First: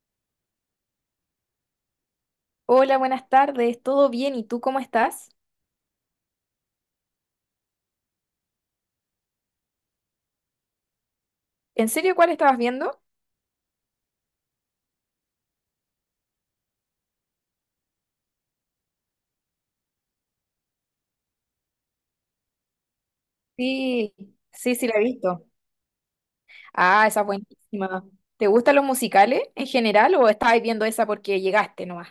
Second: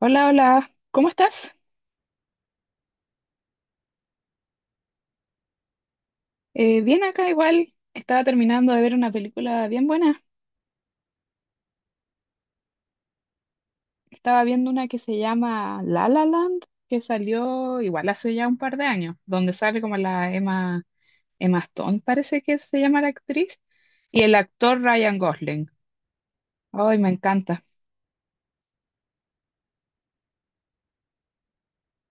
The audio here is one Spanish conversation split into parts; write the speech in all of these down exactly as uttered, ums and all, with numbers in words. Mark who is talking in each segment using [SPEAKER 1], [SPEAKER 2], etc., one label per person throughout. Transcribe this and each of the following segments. [SPEAKER 1] Hola, hola, ¿cómo estás?
[SPEAKER 2] Hola, buenas tardes, ¿todo bien? ¿Y tú cómo estás?
[SPEAKER 1] Eh, bien acá igual, estaba terminando de ver una película bien buena.
[SPEAKER 2] ¿En serio cuál estabas viendo?
[SPEAKER 1] Estaba viendo una que se llama La La Land, que salió igual hace ya un par de años, donde sale como la Emma, Emma Stone, parece que se llama la actriz,
[SPEAKER 2] Sí,
[SPEAKER 1] y el
[SPEAKER 2] sí,
[SPEAKER 1] actor
[SPEAKER 2] sí, la he
[SPEAKER 1] Ryan
[SPEAKER 2] visto.
[SPEAKER 1] Gosling. Ay,
[SPEAKER 2] Ah,
[SPEAKER 1] me
[SPEAKER 2] esa es
[SPEAKER 1] encanta.
[SPEAKER 2] buenísima. ¿Te gustan los musicales en general o estabas viendo esa porque llegaste nomás?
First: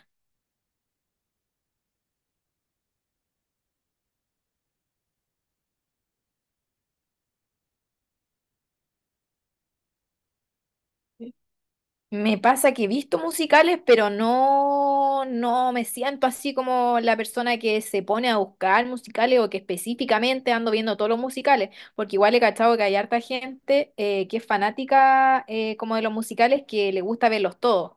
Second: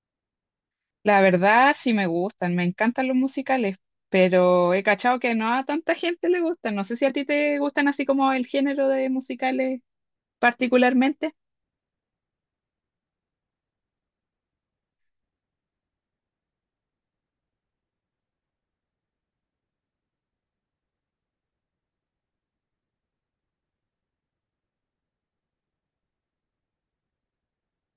[SPEAKER 1] La verdad sí me gustan, me encantan los musicales, pero he cachado que no a tanta gente le gustan. No sé si a ti te gustan así como el género de musicales particularmente.
[SPEAKER 2] Me pasa que he visto musicales, pero no, no me siento así como la persona que se pone a buscar musicales o que específicamente ando viendo todos los musicales, porque igual he cachado que hay harta gente eh, que es fanática eh, como de los musicales que le gusta verlos todos.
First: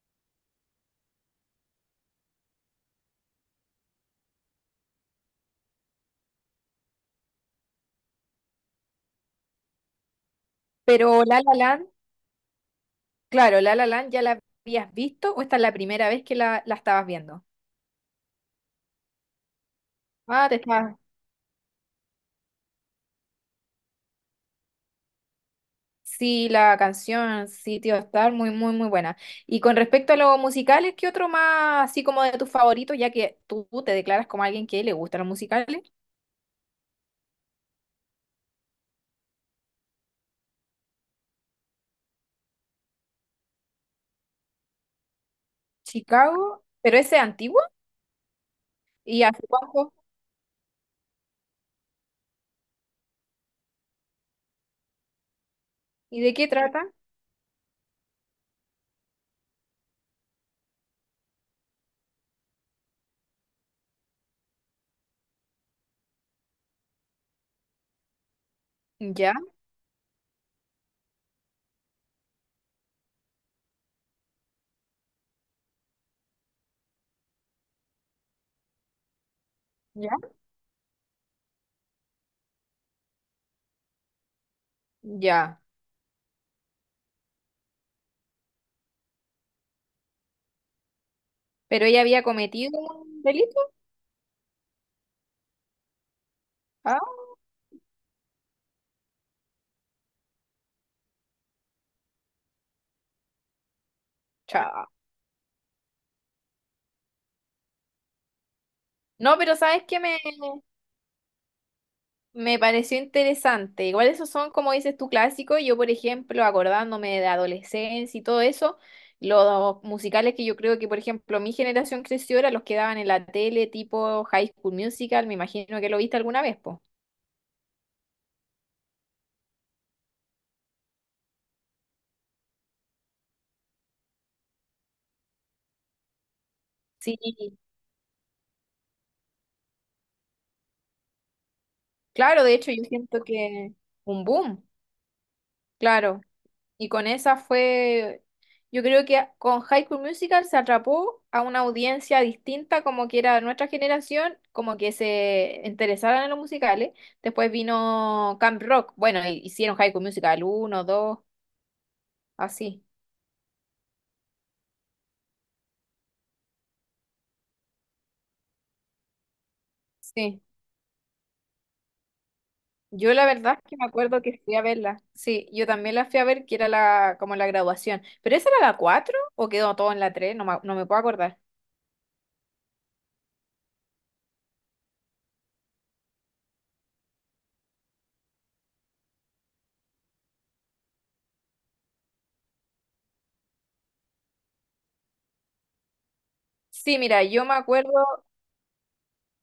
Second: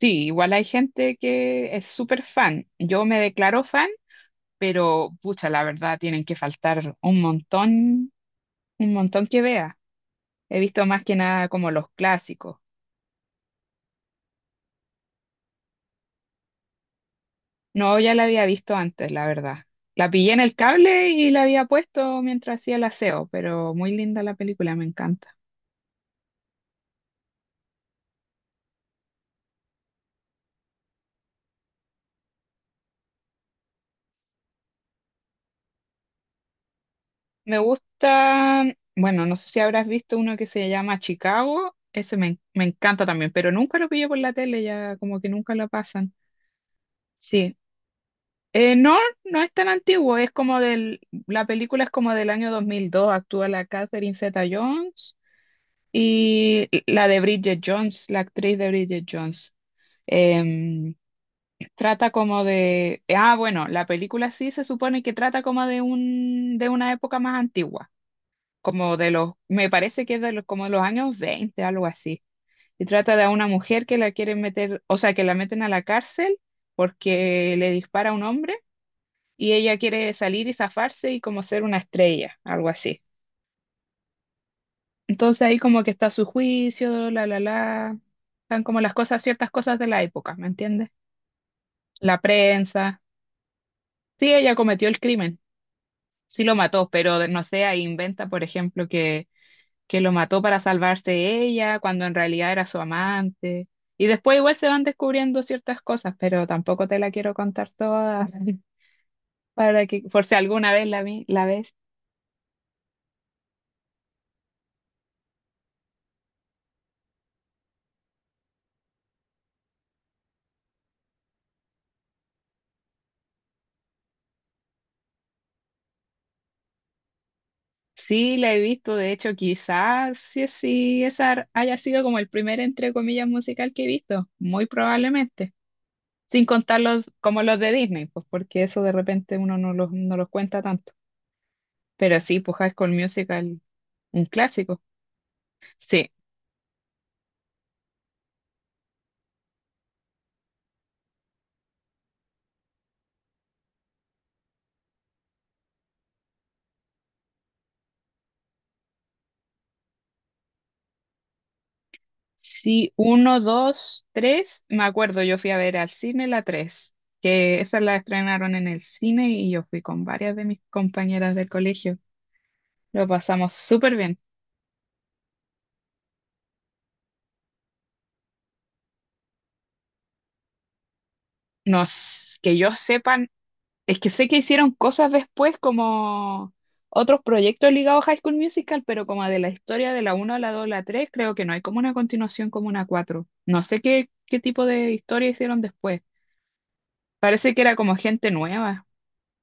[SPEAKER 1] Sí, igual hay gente que es súper fan. Yo me declaro fan, pero pucha, la verdad tienen que faltar un montón, un montón que vea. He visto más que
[SPEAKER 2] Pero La
[SPEAKER 1] nada
[SPEAKER 2] La
[SPEAKER 1] como los
[SPEAKER 2] Land.
[SPEAKER 1] clásicos.
[SPEAKER 2] Claro, La La Land ya la habías visto, o esta es la primera vez que la, la estabas viendo.
[SPEAKER 1] No, ya la había visto antes, la verdad. La pillé en
[SPEAKER 2] Ah,
[SPEAKER 1] el
[SPEAKER 2] te estás,
[SPEAKER 1] cable y la había puesto mientras hacía el aseo, pero muy linda la película, me encanta.
[SPEAKER 2] Sí, la canción Sitio Star, muy, muy, muy buena. Y con respecto a los musicales, ¿qué otro más así como de tus favoritos, ya que tú te declaras como alguien que le gustan los musicales?
[SPEAKER 1] Me gusta, bueno, no sé si habrás visto uno que se llama Chicago, ese me, me encanta también, pero nunca lo pillé por la tele, ya como que nunca lo pasan.
[SPEAKER 2] Chicago, pero ese es
[SPEAKER 1] Sí.
[SPEAKER 2] antiguo.
[SPEAKER 1] Eh, no,
[SPEAKER 2] ¿Y
[SPEAKER 1] no
[SPEAKER 2] hace
[SPEAKER 1] es tan
[SPEAKER 2] cuánto?
[SPEAKER 1] antiguo, es como del, la película es como del año dos mil dos, actúa la Catherine Zeta-Jones
[SPEAKER 2] ¿Y de qué
[SPEAKER 1] y
[SPEAKER 2] trata?
[SPEAKER 1] la de Bridget Jones, la actriz de Bridget Jones. Em, Trata como de, ah, bueno, la película sí se supone que trata como de un, de una época más antigua, como de los,
[SPEAKER 2] Ya,
[SPEAKER 1] me parece que es de los, como de los años veinte, algo así. Y trata de una mujer que la quieren meter, o sea, que la meten a la cárcel porque le dispara a un hombre y ella quiere
[SPEAKER 2] ya,
[SPEAKER 1] salir y zafarse y como ser una estrella, algo así. Entonces ahí
[SPEAKER 2] ya.
[SPEAKER 1] como que está su juicio, la, la, la, están como las cosas, ciertas cosas de la época, ¿me entiendes?
[SPEAKER 2] ¿Pero ella
[SPEAKER 1] La
[SPEAKER 2] había cometido
[SPEAKER 1] prensa.
[SPEAKER 2] un delito?
[SPEAKER 1] Sí, ella cometió el crimen, sí lo mató,
[SPEAKER 2] Ah,
[SPEAKER 1] pero de- no sé, ahí inventa, por ejemplo, que, que lo mató para salvarse ella, cuando en realidad era su amante. Y después igual se van
[SPEAKER 2] chao.
[SPEAKER 1] descubriendo ciertas cosas, pero tampoco te la quiero contar toda.
[SPEAKER 2] No, pero ¿sabes
[SPEAKER 1] Para
[SPEAKER 2] qué
[SPEAKER 1] que,
[SPEAKER 2] me,
[SPEAKER 1] por si alguna vez la, vi- la ves.
[SPEAKER 2] Me pareció interesante. Igual esos son, como dices tú, clásicos. Yo, por ejemplo, acordándome de adolescencia y todo eso, los musicales que yo creo que, por ejemplo, mi generación creció eran los que daban en la tele, tipo High School Musical. Me imagino que lo viste alguna vez, po.
[SPEAKER 1] Sí, la he visto, de hecho, quizás sí, sí, esa haya sido como el primer, entre comillas, musical que he visto, muy probablemente, sin contar los,
[SPEAKER 2] Sí,
[SPEAKER 1] como los de Disney, pues porque eso de repente uno no los, no los cuenta tanto. Pero sí,
[SPEAKER 2] claro, de
[SPEAKER 1] pues High
[SPEAKER 2] hecho, yo
[SPEAKER 1] School
[SPEAKER 2] siento
[SPEAKER 1] Musical,
[SPEAKER 2] que
[SPEAKER 1] un
[SPEAKER 2] un boom,
[SPEAKER 1] clásico. Sí,
[SPEAKER 2] claro. Y con esa fue, yo creo que con High School Musical se atrapó a una audiencia distinta, como que era nuestra generación, como que se interesaran en los musicales. Después vino Camp Rock, bueno, hi- hicieron High School Musical uno dos así.
[SPEAKER 1] sí, uno, dos, tres, me acuerdo, yo fui a ver al cine la tres, que esa la estrenaron en el cine y yo fui con varias
[SPEAKER 2] Sí.
[SPEAKER 1] de mis compañeras del colegio, lo
[SPEAKER 2] Yo la
[SPEAKER 1] pasamos
[SPEAKER 2] verdad es que me
[SPEAKER 1] súper bien.
[SPEAKER 2] acuerdo que fui a verla. Sí, yo también la fui a ver, que era la, como la graduación. ¿Pero esa era la cuatro o quedó todo en la tres? No me, no me puedo acordar.
[SPEAKER 1] Nos Que yo sepa, es que sé que hicieron cosas después como otros proyectos ligados a High School Musical, pero como de la historia de la uno a la dos a la tres, creo que no hay como una continuación como una cuatro. No sé qué, qué tipo de historia hicieron después.
[SPEAKER 2] Sí, mira, yo
[SPEAKER 1] Parece
[SPEAKER 2] me
[SPEAKER 1] que era
[SPEAKER 2] acuerdo
[SPEAKER 1] como gente nueva.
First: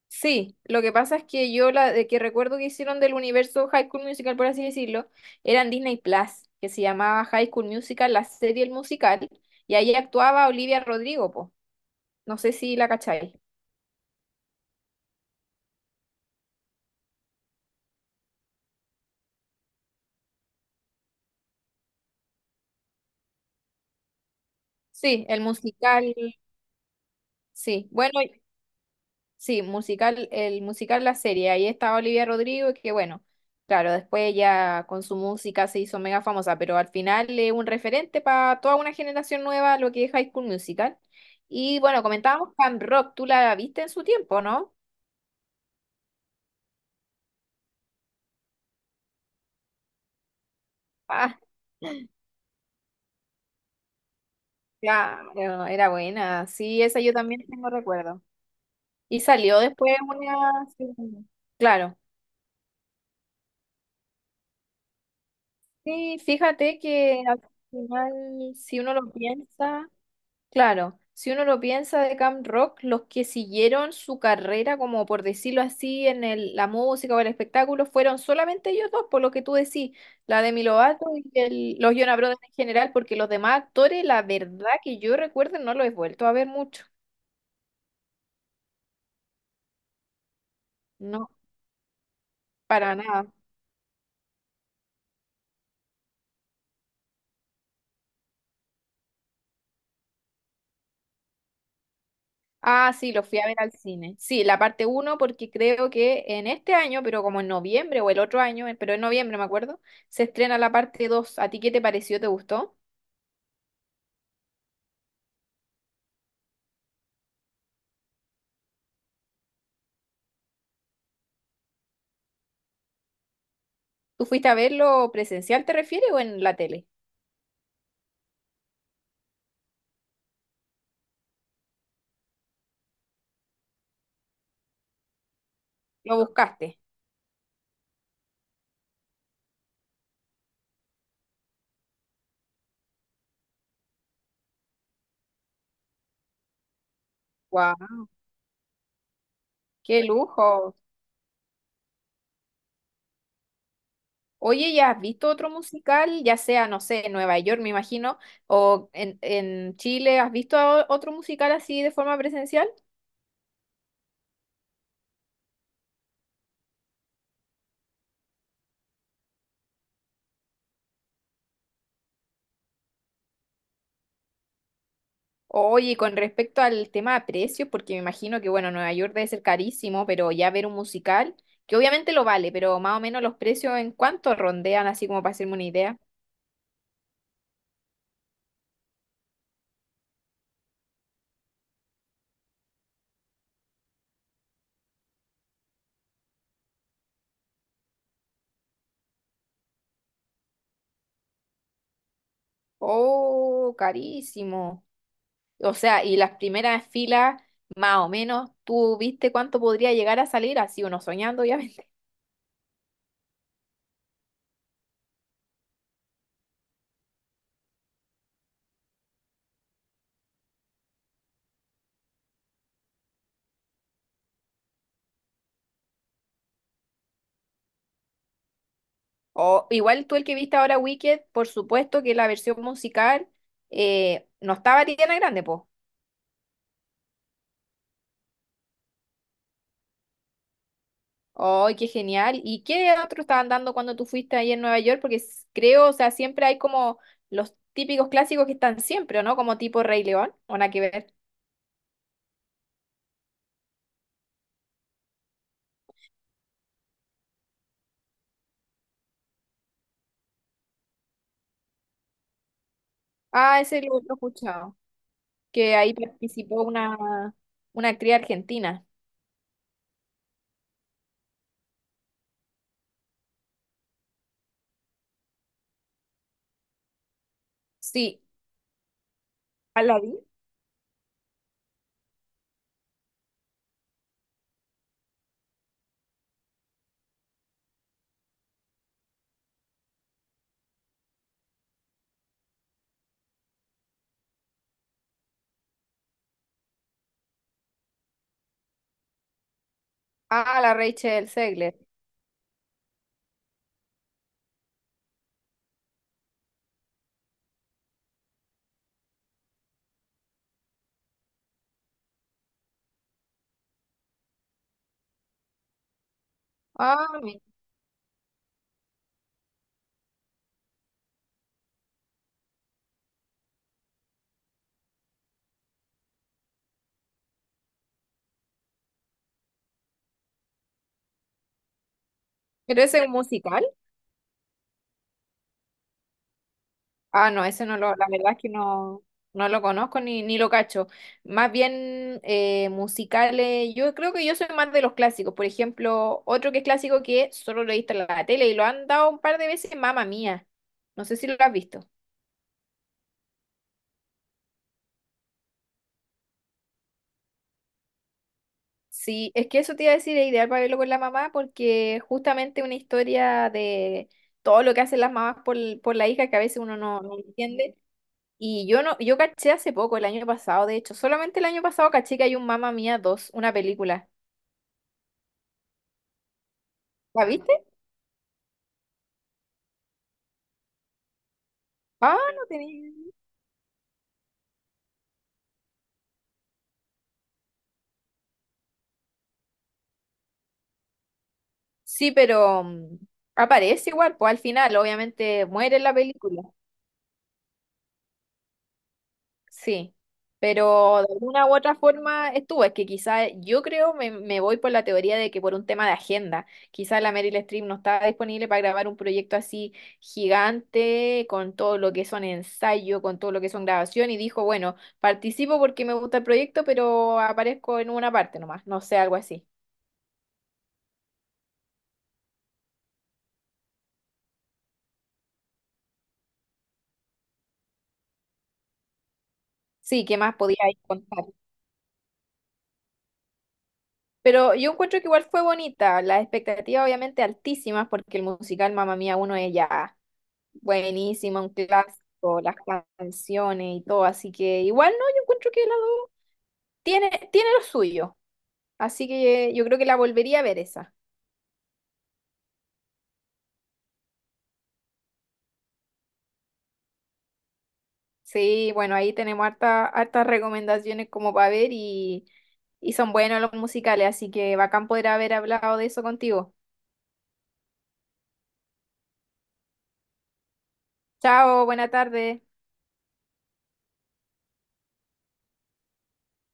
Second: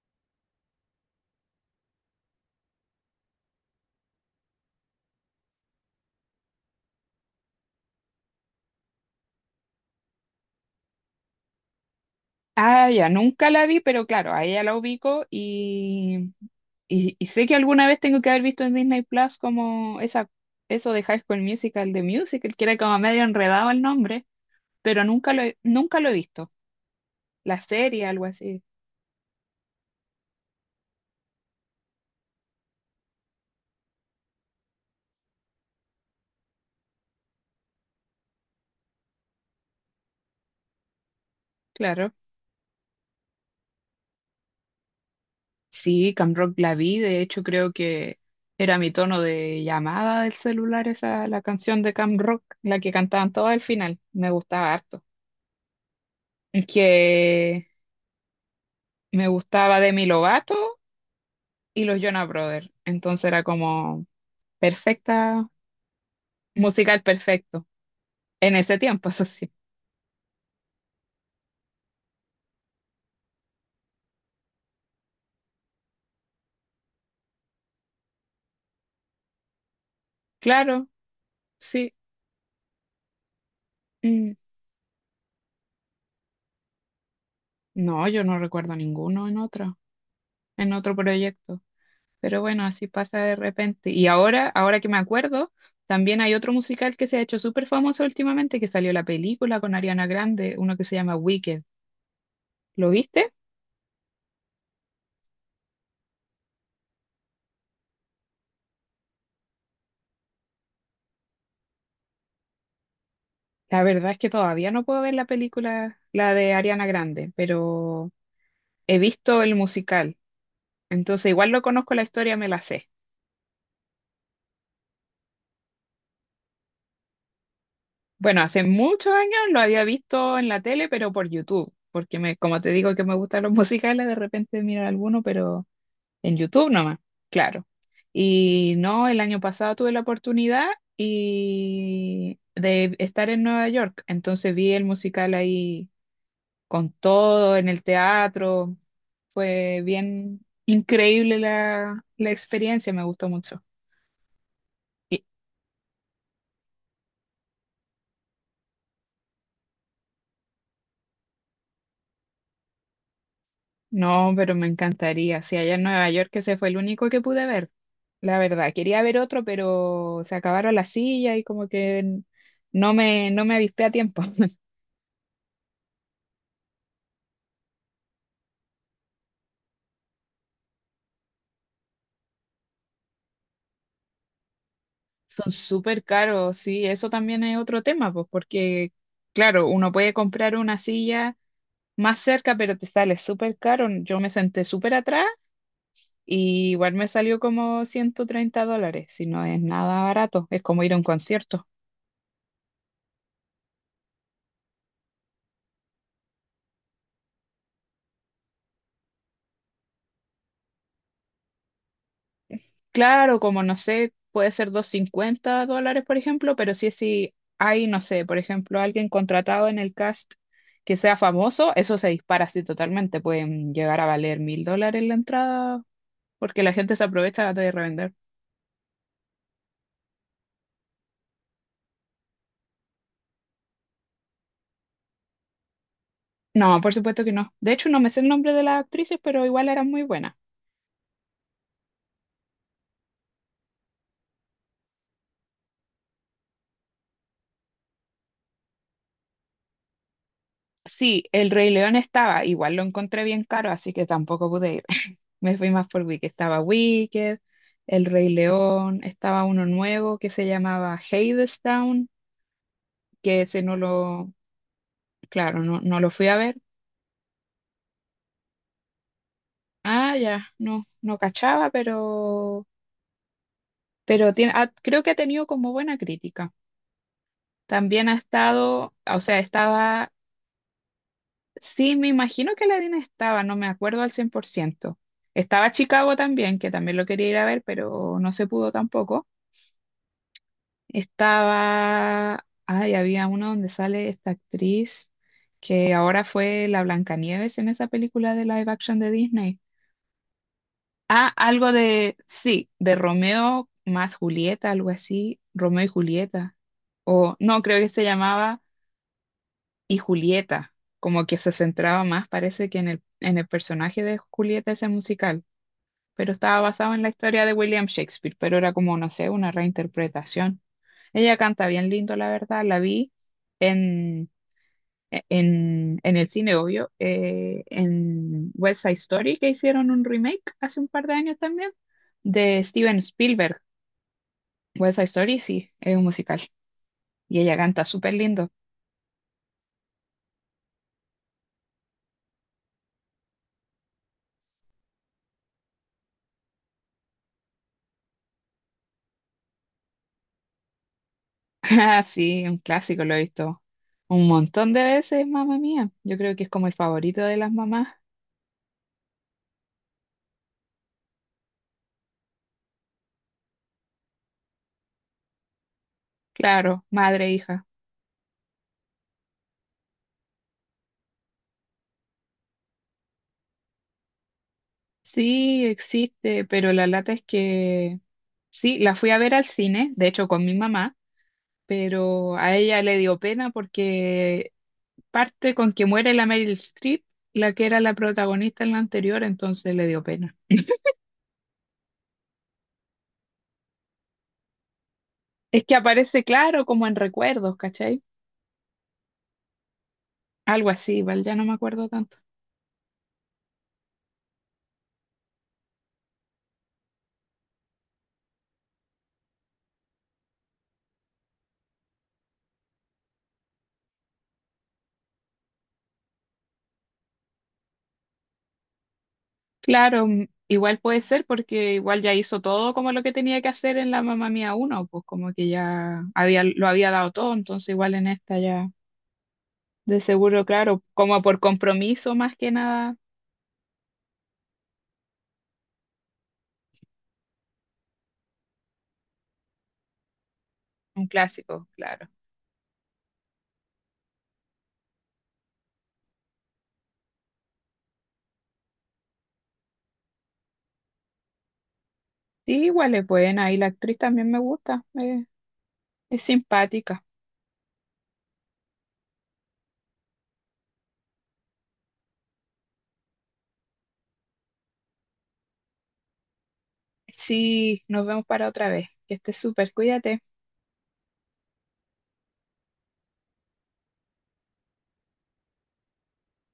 [SPEAKER 2] Sí, lo que pasa es que yo la de que recuerdo que hicieron del universo High School Musical, por así decirlo, eran Disney Plus, que se llamaba High School Musical, la serie el musical, y ahí actuaba Olivia Rodrigo, po. No sé si la
[SPEAKER 1] Ah, ya,
[SPEAKER 2] cacháis.
[SPEAKER 1] nunca la vi, pero claro, a ella la ubico y, y, y sé que alguna vez tengo que haber visto en Disney Plus como esa, eso de High School Musical, de Musical, que era como medio enredado el nombre, pero
[SPEAKER 2] Sí,
[SPEAKER 1] nunca lo,
[SPEAKER 2] el
[SPEAKER 1] he- nunca lo he
[SPEAKER 2] musical,
[SPEAKER 1] visto. La
[SPEAKER 2] sí.
[SPEAKER 1] serie,
[SPEAKER 2] Bueno,
[SPEAKER 1] algo así,
[SPEAKER 2] sí, musical, el musical La Serie, ahí estaba Olivia Rodrigo, que bueno, claro, después ella con su música se hizo mega famosa, pero al final es un referente para toda una generación nueva lo que es High School Musical. Y bueno,
[SPEAKER 1] claro.
[SPEAKER 2] comentábamos Camp Rock, tú la viste en su tiempo, ¿no?
[SPEAKER 1] Sí, Camp Rock la vi, de hecho creo que era mi tono de llamada del celular esa,
[SPEAKER 2] Ah,
[SPEAKER 1] la canción de Camp Rock, la que cantaban todos al final, me gustaba harto.
[SPEAKER 2] claro, era buena,
[SPEAKER 1] Es
[SPEAKER 2] sí, esa yo también
[SPEAKER 1] que
[SPEAKER 2] tengo recuerdo. Y
[SPEAKER 1] me
[SPEAKER 2] salió
[SPEAKER 1] gustaba
[SPEAKER 2] después
[SPEAKER 1] Demi
[SPEAKER 2] una...
[SPEAKER 1] Lovato
[SPEAKER 2] segunda.
[SPEAKER 1] y
[SPEAKER 2] Claro.
[SPEAKER 1] los Jonas Brothers, entonces era como perfecta,
[SPEAKER 2] Sí, fíjate
[SPEAKER 1] musical
[SPEAKER 2] que al
[SPEAKER 1] perfecto,
[SPEAKER 2] final,
[SPEAKER 1] en ese
[SPEAKER 2] Si uno
[SPEAKER 1] tiempo,
[SPEAKER 2] lo
[SPEAKER 1] eso sí.
[SPEAKER 2] piensa... Claro, si uno lo piensa de Camp Rock, los que siguieron su carrera, como por decirlo así, en el- la música o el espectáculo, fueron solamente ellos dos, por lo que tú decís, la Demi
[SPEAKER 1] Claro,
[SPEAKER 2] Lovato y el-
[SPEAKER 1] sí.
[SPEAKER 2] los Jonas Brothers en general, porque los demás actores, la
[SPEAKER 1] Mm.
[SPEAKER 2] verdad que yo recuerdo, no los he vuelto a ver mucho,
[SPEAKER 1] No, yo no recuerdo ninguno en otro, en otro
[SPEAKER 2] no,
[SPEAKER 1] proyecto. Pero bueno, así
[SPEAKER 2] para
[SPEAKER 1] pasa
[SPEAKER 2] nada.
[SPEAKER 1] de repente. Y ahora, ahora que me acuerdo, también hay otro musical que se ha hecho súper famoso últimamente, que salió la película con Ariana Grande, uno que se llama Wicked. ¿Lo
[SPEAKER 2] Ah, sí, los
[SPEAKER 1] viste?
[SPEAKER 2] fui a ver al cine. Sí, la parte uno, porque creo que en este año, pero como en noviembre o el otro año, eh, pero en noviembre me acuerdo, se estrena la parte dos. ¿A ti qué te pareció? ¿Te gustó?
[SPEAKER 1] La verdad es que todavía no puedo ver la película, la de Ariana Grande, pero he visto el musical. Entonces, igual lo conozco la historia, me la sé.
[SPEAKER 2] ¿Tú fuiste a verlo presencial, te refieres, o en la tele?
[SPEAKER 1] Bueno, hace muchos años lo había visto en la tele, pero por YouTube, porque me, como te digo que me gustan los musicales, de repente mirar alguno, pero.
[SPEAKER 2] ¿Lo
[SPEAKER 1] En YouTube
[SPEAKER 2] buscaste?
[SPEAKER 1] nomás, claro. Y no, el año pasado tuve la oportunidad y de estar en Nueva York, entonces vi el musical ahí con todo, en el
[SPEAKER 2] ¡Guau!
[SPEAKER 1] teatro. Fue
[SPEAKER 2] ¡Qué
[SPEAKER 1] bien
[SPEAKER 2] lujo!
[SPEAKER 1] increíble la, la experiencia, me gustó mucho.
[SPEAKER 2] Oye, ¿ya has
[SPEAKER 1] Y,
[SPEAKER 2] visto otro musical? Ya sea, no sé, en Nueva York, me imagino, o en, en Chile, ¿has visto o- otro musical así de forma presencial?
[SPEAKER 1] no, pero me encantaría. Si allá en Nueva York ese fue el único que pude ver, la verdad. Quería ver otro, pero se acabaron las sillas y como que no me, no me avispé a tiempo.
[SPEAKER 2] Oye, y con respecto al tema de precios, porque me imagino que, bueno, Nueva York debe ser carísimo, pero ya ver un musical, que obviamente lo vale, pero más o menos los precios en cuánto rondean, así como para
[SPEAKER 1] Son
[SPEAKER 2] hacerme una idea.
[SPEAKER 1] súper caros, sí, eso también es otro tema, pues, porque, claro, uno puede comprar una silla más cerca, pero te sale súper caro. Yo me senté súper atrás y igual me salió como ciento treinta dólares, si no es nada barato, es como ir a un concierto.
[SPEAKER 2] ¡Oh, carísimo! O sea, y las primeras filas, más o menos, tú viste cuánto podría llegar a salir, así uno soñando, obviamente.
[SPEAKER 1] Claro, como no sé, puede ser doscientos cincuenta dólares, por ejemplo, pero sí, si hay, no sé, por ejemplo, alguien contratado en el cast que sea famoso, eso se dispara así totalmente, pueden llegar a valer mil dólares la entrada porque la gente se aprovecha de revender.
[SPEAKER 2] O igual tú el que viste ahora Wicked, por supuesto que la versión musical, eh, no estaba Ariana Grande, po.
[SPEAKER 1] No, por supuesto que no. De hecho, no me sé el nombre de las actrices, pero igual eran muy buenas.
[SPEAKER 2] ¡Ay, qué genial! ¿Y qué otro estaban dando cuando tú fuiste ahí en Nueva York? Porque s- creo, o sea, siempre hay como los típicos clásicos que están siempre, ¿o no? Como tipo Rey León, o nada que ver.
[SPEAKER 1] Sí, El Rey León estaba, igual lo encontré bien caro, así que tampoco pude ir. Me fui más por Wicked. Estaba Wicked, El Rey León, estaba uno nuevo que se llamaba Hadestown, que
[SPEAKER 2] Ah,
[SPEAKER 1] ese no
[SPEAKER 2] ese lo, lo he
[SPEAKER 1] lo,
[SPEAKER 2] escuchado,
[SPEAKER 1] claro,
[SPEAKER 2] que
[SPEAKER 1] no,
[SPEAKER 2] ahí
[SPEAKER 1] no lo fui a ver.
[SPEAKER 2] participó una, una actriz argentina.
[SPEAKER 1] Ah, ya, no, no cachaba, pero, pero tiene, ah, creo que ha tenido como buena crítica. También ha
[SPEAKER 2] Sí,
[SPEAKER 1] estado, o sea, estaba.
[SPEAKER 2] Aladdin.
[SPEAKER 1] Sí, me imagino que la harina estaba, no me acuerdo al cien por ciento. Estaba Chicago también, que también lo quería ir a ver, pero no se pudo tampoco. Estaba, ay, había uno donde sale esta actriz que ahora fue la Blancanieves en esa película de live action de Disney.
[SPEAKER 2] Ah, la
[SPEAKER 1] Ah,
[SPEAKER 2] Rachel
[SPEAKER 1] algo
[SPEAKER 2] Zegler.
[SPEAKER 1] de, sí, de Romeo más Julieta, algo así, Romeo y Julieta. O no, creo que se llamaba y Julieta, como que se centraba más, parece que en el, en el personaje de Julieta ese musical, pero estaba basado en la
[SPEAKER 2] Ah, mi-
[SPEAKER 1] historia de William Shakespeare, pero era como, no sé, una reinterpretación. Ella canta bien lindo, la verdad, la vi en, e, en, en el cine, obvio, eh, en West Side Story, que hicieron un remake hace un par de años también, de
[SPEAKER 2] pero
[SPEAKER 1] Steven
[SPEAKER 2] ese es un
[SPEAKER 1] Spielberg.
[SPEAKER 2] musical.
[SPEAKER 1] West Side Story, sí, es un musical.
[SPEAKER 2] Ah,
[SPEAKER 1] Y
[SPEAKER 2] no,
[SPEAKER 1] ella
[SPEAKER 2] ese no
[SPEAKER 1] canta
[SPEAKER 2] lo, la
[SPEAKER 1] súper
[SPEAKER 2] verdad es que
[SPEAKER 1] lindo.
[SPEAKER 2] no, no lo conozco ni, ni lo cacho. Más bien eh, musicales, yo creo que yo soy más de los clásicos. Por ejemplo, otro que es clásico que solo lo he visto en la tele y lo han dado un par de veces, Mamma Mía. No sé si lo has visto.
[SPEAKER 1] Ah, sí, un clásico, lo he visto un montón de veces, Mamá Mía. Yo creo que es como el favorito de las mamás.
[SPEAKER 2] Sí, es que eso te iba a decir, es ideal para verlo con la mamá porque justamente una historia de todo lo que hacen las mamás por, por la hija que a veces uno
[SPEAKER 1] Claro,
[SPEAKER 2] no, no
[SPEAKER 1] madre, e hija.
[SPEAKER 2] entiende. Y yo no, yo caché hace poco, el año pasado, de hecho, solamente el año pasado caché que hay un Mamma Mía dos, una película.
[SPEAKER 1] Sí, existe, pero la lata es
[SPEAKER 2] ¿La viste?
[SPEAKER 1] que sí, la fui a ver al cine, de hecho con mi mamá,
[SPEAKER 2] Ah,
[SPEAKER 1] pero
[SPEAKER 2] no
[SPEAKER 1] a
[SPEAKER 2] tenía
[SPEAKER 1] ella le
[SPEAKER 2] idea.
[SPEAKER 1] dio pena porque parte con que muere la Meryl Streep, la que era la protagonista en la anterior, entonces le dio pena.
[SPEAKER 2] Sí, pero mm, aparece igual, pues al final, obviamente
[SPEAKER 1] Es que
[SPEAKER 2] muere en la
[SPEAKER 1] aparece
[SPEAKER 2] película.
[SPEAKER 1] claro como en recuerdos, ¿cachai?
[SPEAKER 2] Sí,
[SPEAKER 1] Algo
[SPEAKER 2] pero
[SPEAKER 1] así,
[SPEAKER 2] de
[SPEAKER 1] vale, ya no
[SPEAKER 2] alguna
[SPEAKER 1] me
[SPEAKER 2] u otra
[SPEAKER 1] acuerdo tanto.
[SPEAKER 2] forma estuvo. Es que quizá yo creo, me, me voy por la teoría de que por un tema de agenda, quizá la Meryl Streep no estaba disponible para grabar un proyecto así gigante, con todo lo que son ensayo, con todo lo que son grabación, y dijo, bueno, participo porque me gusta el proyecto, pero aparezco en una parte nomás, no sé, algo así.
[SPEAKER 1] Claro, mm, igual puede ser porque igual ya hizo todo como lo que tenía que hacer en la Mamá Mía uno, pues como que ya había, lo había dado todo, entonces igual en esta ya de
[SPEAKER 2] Sí, ¿qué más
[SPEAKER 1] seguro,
[SPEAKER 2] podía ahí
[SPEAKER 1] claro, como
[SPEAKER 2] contar?
[SPEAKER 1] por compromiso más que nada,
[SPEAKER 2] Pero yo encuentro que igual fue bonita, las expectativas obviamente altísimas, porque el musical Mamma Mía uno es ya
[SPEAKER 1] un
[SPEAKER 2] buenísima, un
[SPEAKER 1] clásico, claro.
[SPEAKER 2] clásico, las canciones y todo, así que igual no, yo encuentro que la dos tiene, tiene lo suyo, así que yo creo que la volvería a ver esa.
[SPEAKER 1] Sí, igual es buena y la actriz también me gusta, eh, es simpática.
[SPEAKER 2] Sí, bueno, ahí tenemos harta, hartas recomendaciones como para ver y, y son buenos los musicales, así que bacán poder haber hablado de eso contigo.
[SPEAKER 1] Sí, nos vemos para otra vez. Que estés súper, cuídate.
[SPEAKER 2] Chao, buena tarde.